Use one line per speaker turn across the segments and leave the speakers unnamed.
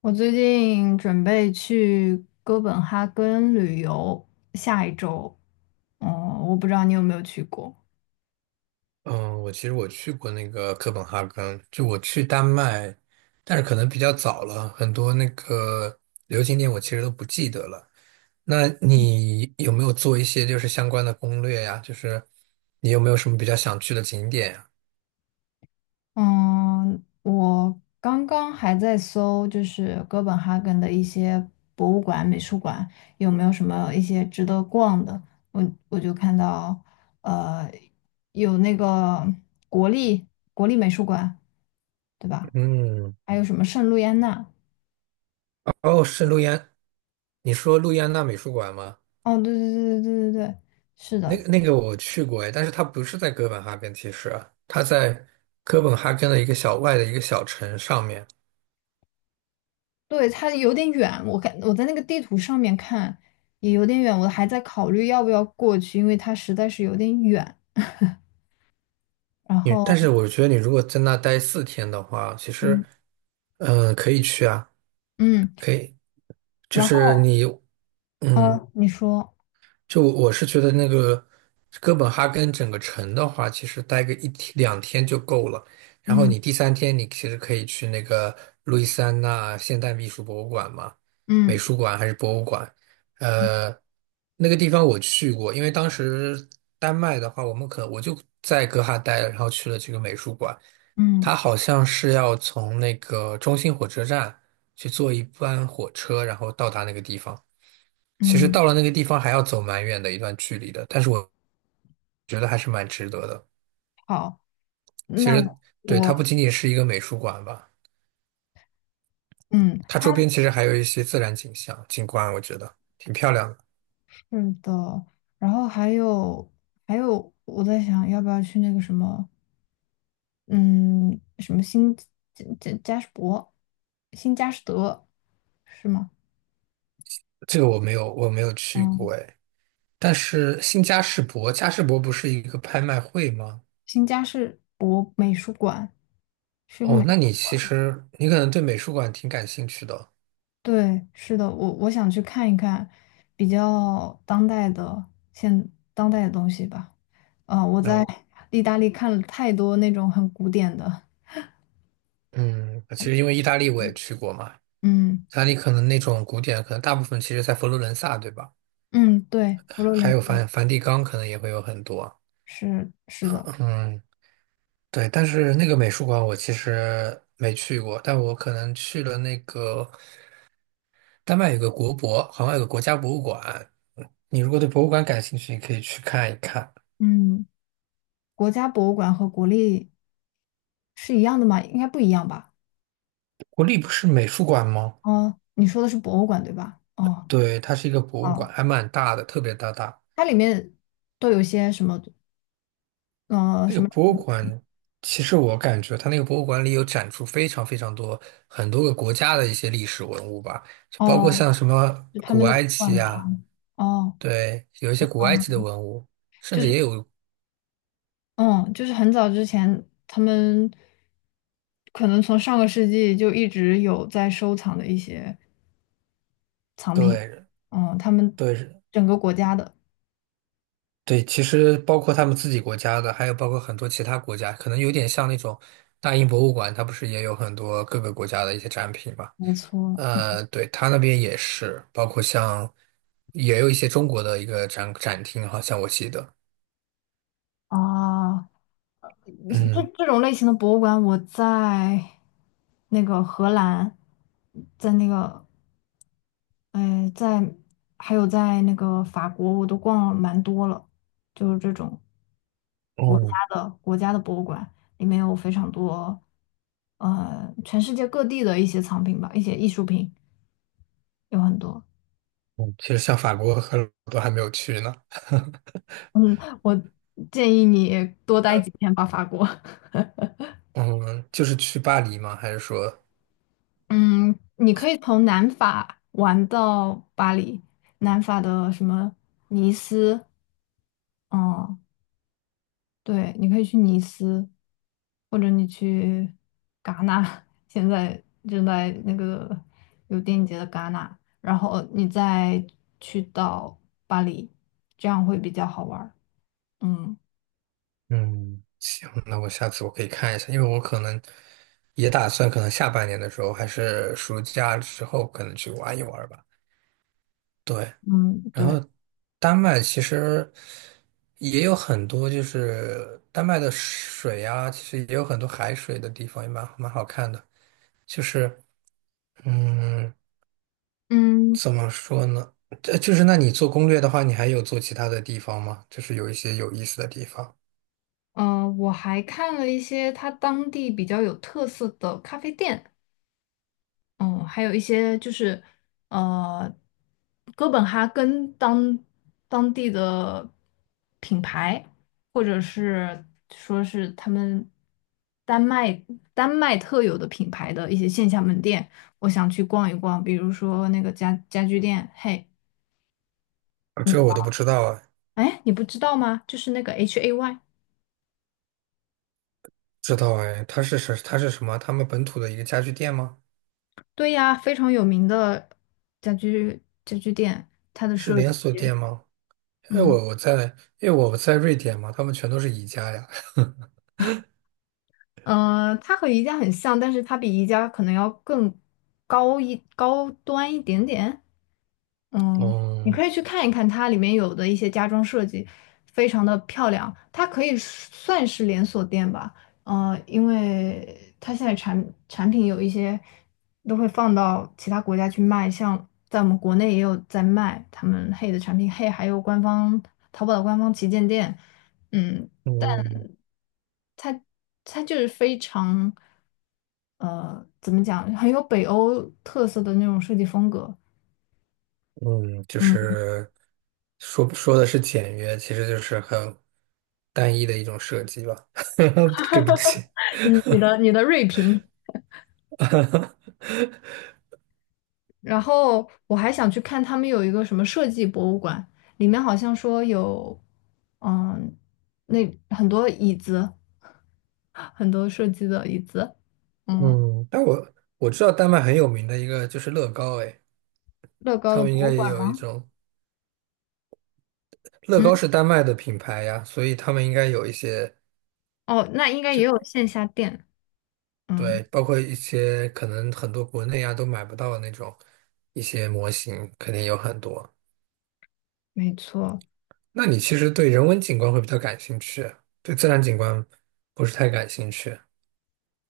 我最近准备去哥本哈根旅游，下一周。嗯，我不知道你有没有去过。
嗯，我其实去过那个哥本哈根，就我去丹麦，但是可能比较早了，很多那个旅游景点我其实都不记得了。那你有没有做一些就是相关的攻略呀？就是你有没有什么比较想去的景点呀？
嗯，我刚刚还在搜，就是哥本哈根的一些博物馆、美术馆有没有什么一些值得逛的。我就看到，呃，有那个国立国立美术馆，对吧？
嗯，
还有什么圣路易安娜？
哦，是路易安，你说路易安娜美术馆吗？
哦，对对对对对对对，是
那个
的。
那个我去过哎，但是它不是在哥本哈根，其实它在哥本哈根的一个小外的一个小城上面。
对，它有点远，我看我在那个地图上面看也有点远，我还在考虑要不要过去，因为它实在是有点远。然
你，但
后，
是我觉得你如果在那待四天的话，其实，
嗯
可以去啊，
嗯，
可以，就
然
是
后
你，嗯，
嗯你说，
就我是觉得那个哥本哈根整个城的话，其实待个一天两天就够了。然后
嗯
你第三天，你其实可以去那个路易斯安那现代艺术博物馆嘛，美
嗯
术馆还是博物馆？
嗯
呃，那个地方我去过，因为当时丹麦的话，我们可我就在哥哈待了，然后去了这个美术馆。
嗯，
它好像是要从那个中心火车站去坐一班火车，然后到达那个地方。其实
嗯，
到了那个地方还要走蛮远的一段距离的，但是我觉得还是蛮值得的。
好，
其
那
实，对，它不
我
仅仅是一个美术馆吧，
嗯，
它
它
周边其实还有一些自然景象景观，我觉得挺漂亮的。
是的。然后还有，我在想要不要去那个什么，嗯，什么新加什伯，新加什德是吗？
我没有去过
嗯。
哎。但是新嘉士伯，嘉士伯不是一个拍卖会吗？
新家是博美术馆，是个
哦，
美
那
术
你其
馆。
实你可能对美术馆挺感兴趣的哦。
对，是的，我想去看一看比较当代的现当代的东西吧。啊、我
那
在
我
意大利看了太多那种很古典的，
嗯，其实因为意大利我也去过嘛，
嗯
意大利可能那种古典，可能大部分其实在佛罗伦萨，对吧？
嗯，对，佛罗
还
伦
有
萨
梵蒂冈，可能也会有很多。
是是的。
呃嗯，对，但是那个美术馆我其实没去过，但我可能去了那个丹麦有个国博，好像有个国家博物馆。嗯你如果对博物馆感兴趣，你可以去看一看。
嗯，国家博物馆和国立是一样的吗？应该不一样吧？
国立不是美术馆吗？
哦，你说的是博物馆对吧？哦。
对，它是一个博物馆，
哦，
还蛮大的，特别大。
它里面都有些什么
那个
什么？
博物馆，其实我感觉它那个博物馆里有展出非常多很多个国家的一些历史文物吧，就包括
哦。
像什么
就他
古
们的
埃
馆
及啊，
藏。哦，
对，有一些古埃及的
嗯，
文物，甚
就
至
是
也有，
嗯，就是很早之前，他们可能从上个世纪就一直有在收藏的一些藏品。
对
嗯，他们
对
整个国家的，
对，其实包括他们自己国家的，还有包括很多其他国家，可能有点像那种大英博物馆，它不是也有很多各个国家的一些展品嘛？
没错。
呃，对，他那边也是，包括像也有一些中国的一个展厅，好像我记得。
啊，这
嗯，
这种类型的博物馆，我在那个荷兰，在那个呃，在还有在那个法国，我都逛了蛮多了，就是这种。国家
哦，
的国家的博物馆，里面有非常多，全世界各地的一些藏品吧，一些艺术品有很多。
嗯其实像法国和我都还没有去呢。
我建议你多待几天吧，法国。
嗯，就是去巴黎吗？还是说，
嗯，你可以从南法玩到巴黎，南法的什么尼斯，嗯，对，你可以去尼斯，或者你去戛纳，现在正在那个有电影节的戛纳，然后你再去到巴黎，这样会比较好玩儿。嗯
嗯，行，那我下次我可以看一下，因为我可能也打算，可能下半年的时候，还是暑假之后，可能去玩一玩吧。对，
嗯，
然后
对，
丹麦其实也有很多，就是丹麦的水啊，其实也有很多海水的地方，也蛮好看的。就是，嗯。
嗯
怎么说呢？就是那你做攻略的话，你还有做其他的地方吗？就是有一些有意思的地方，
我还看了一些它当地比较有特色的咖啡店。嗯，还有一些就是，呃，哥本哈根当地的品牌，或者是说是他们丹麦丹麦特有的品牌的一些线下门店，我想去逛一逛。比如说那个家家居店，嘿，
啊，这个我都不知道啊。
哎，你不知道吗？就是那个 HAY，
知道哎，它是什么？他们本土的一个家具店吗？
对呀，非常有名的家居店，它的
是
设
连锁
计，
店吗？哎，
嗯。
我我在，因为我在瑞典嘛，他们全都是宜家呀。
它和宜家很像，但是它比宜家可能要更高端一点点。嗯，你
嗯
可以去看一看它里面有的一些家装设计，非常的漂亮。它可以算是连锁店吧，因为它现在产品有一些都会放到其他国家去卖，像在我们国内也有在卖他们 h 的产品 h 还有官方淘宝的官方旗舰店，嗯，
嗯
它就是非常，怎么讲，很有北欧特色的那种设计风格。
嗯，就
嗯，
是说的是简约，其实就是很单一的一种设计吧。对不起，
你的锐评，然后我还想去看他们有一个什么设计博物馆，里面好像说有，嗯，那很多椅子，很多设计的椅子，嗯，
嗯，但我知道丹麦很有名的一个就是乐高，哎，
乐高
他
的
们应
博
该
物
也
馆
有一
吗？
种乐高
嗯，
是丹麦的品牌呀，所以他们应该有一些
哦，那应该也
就
有线下店，嗯，
对，包括一些可能很多国内啊都买不到的那种一些模型，肯定有很多。
没错。
那你其实对人文景观会比较感兴趣，对自然景观不是太感兴趣。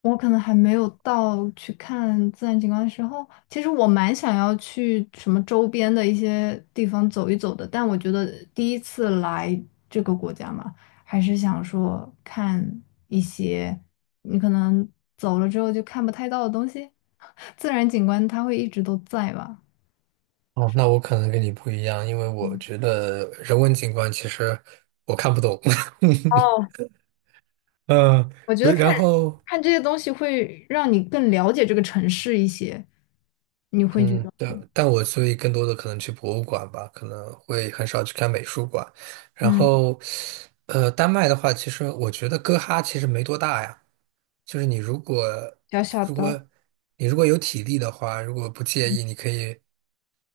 我可能还没有到去看自然景观的时候，其实我蛮想要去什么周边的一些地方走一走的，但我觉得第一次来这个国家嘛，还是想说看一些你可能走了之后就看不太到的东西，自然景观它会一直都在吧。
哦，那我可能跟你不一样，因为我
嗯
觉得人文景观其实我看不懂。
哦，
嗯，
我觉得
对，
看
然后
看这些东西会让你更了解这个城市一些，你会觉
嗯，
得
对，但我所以更多的可能去博物馆吧，可能会很少去看美术馆。然
嗯，
后，呃，丹麦的话，其实我觉得哥哈其实没多大呀，就是
小小
如果
的。
你如果有体力的话，如果不介意，你可以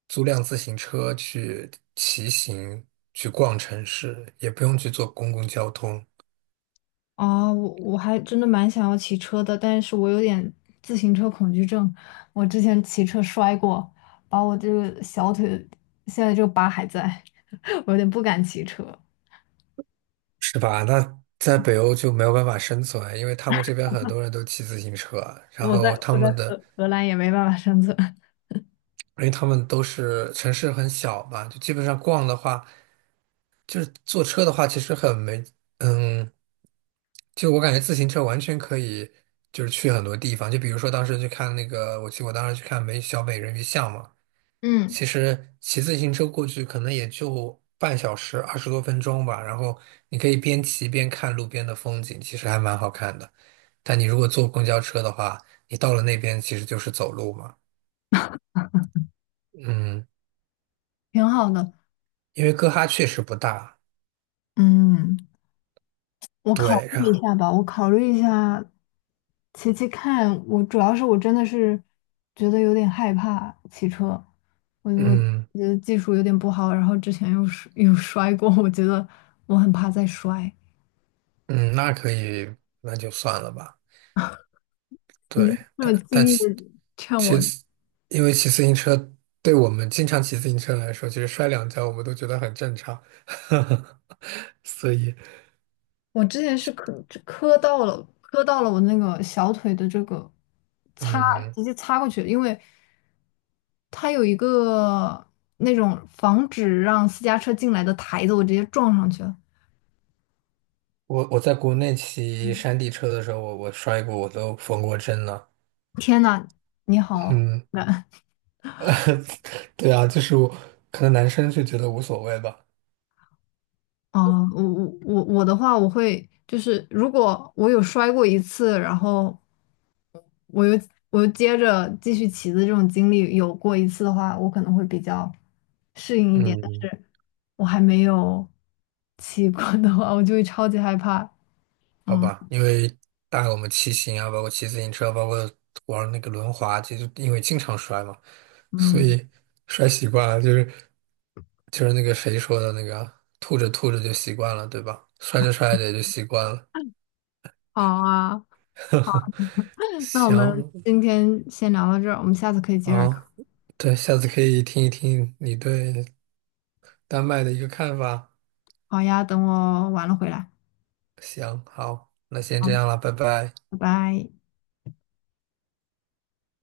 租辆自行车去骑行，去逛城市，也不用去坐公共交通，
啊，我还真的蛮想要骑车的，但是我有点自行车恐惧症。我之前骑车摔过，把我这个小腿现在这个疤还在，我有点不敢骑车。
是吧？那在北欧就没有办法生存，因为他们这边很多人都骑自行车，然
我
后
在
他
我在
们的。
荷兰也没办法生存。
因为他们都是城市很小吧，就基本上逛的话，就是坐车的话，其实很没，嗯，就我感觉自行车完全可以，就是去很多地方。就比如说当时去看那个，我当时去看美小美人鱼像嘛，其
嗯，
实骑自行车过去可能也就半小时二十多分钟吧，然后你可以边骑边看路边的风景，其实还蛮好看的。但你如果坐公交车的话，你到了那边其实就是走路嘛，嗯，
挺好的。
因为哥哈确实不大。
嗯。我考
对，
虑一
呀，
下吧，我考虑一下，骑骑看。我主要是我真的是觉得有点害怕骑车，我就
嗯
觉得技术有点不好，然后之前又摔过，我觉得我很怕再摔。
嗯，那可以，那就算了吧。
你就
对，
这么
但但
轻易的劝我，
骑骑，因为骑自行车对我们经常骑自行车来说，其实摔两跤我们都觉得很正常。所以，
我之前是磕到了，磕到了我那个小腿的这个擦，
嗯，
直接擦过去了，因为它有一个那种防止让私家车进来的台子，我直接撞上去了。
我在国内骑
嗯，
山地车的时候，我摔过，我都缝过针了。
天呐，你好
嗯，
难
对啊，就是我可能男生就觉得无所谓吧。
哦！我的话，我会就是如果我有摔过一次，然后我又我又接着继续骑的这种经历有过一次的话，我可能会比较适应一点。但
嗯。
是。我还没有骑过的话，我就会超级害怕。
好
嗯
吧，因为当然我们骑行啊，包括骑自行车，包括玩那个轮滑，其实因为经常摔嘛，所
嗯，
以摔习惯了，就是那个谁说的那个，吐着吐着就习惯了，对吧？摔着摔着也就习惯了。
好啊，那我们
行
今天先聊到这儿，我们下次可以接着
啊，
聊。
对，下次可以听一听你对丹麦的一个看法。
好呀，等我完了回来。
行，好，那先这
好，
样了，拜拜。
拜拜。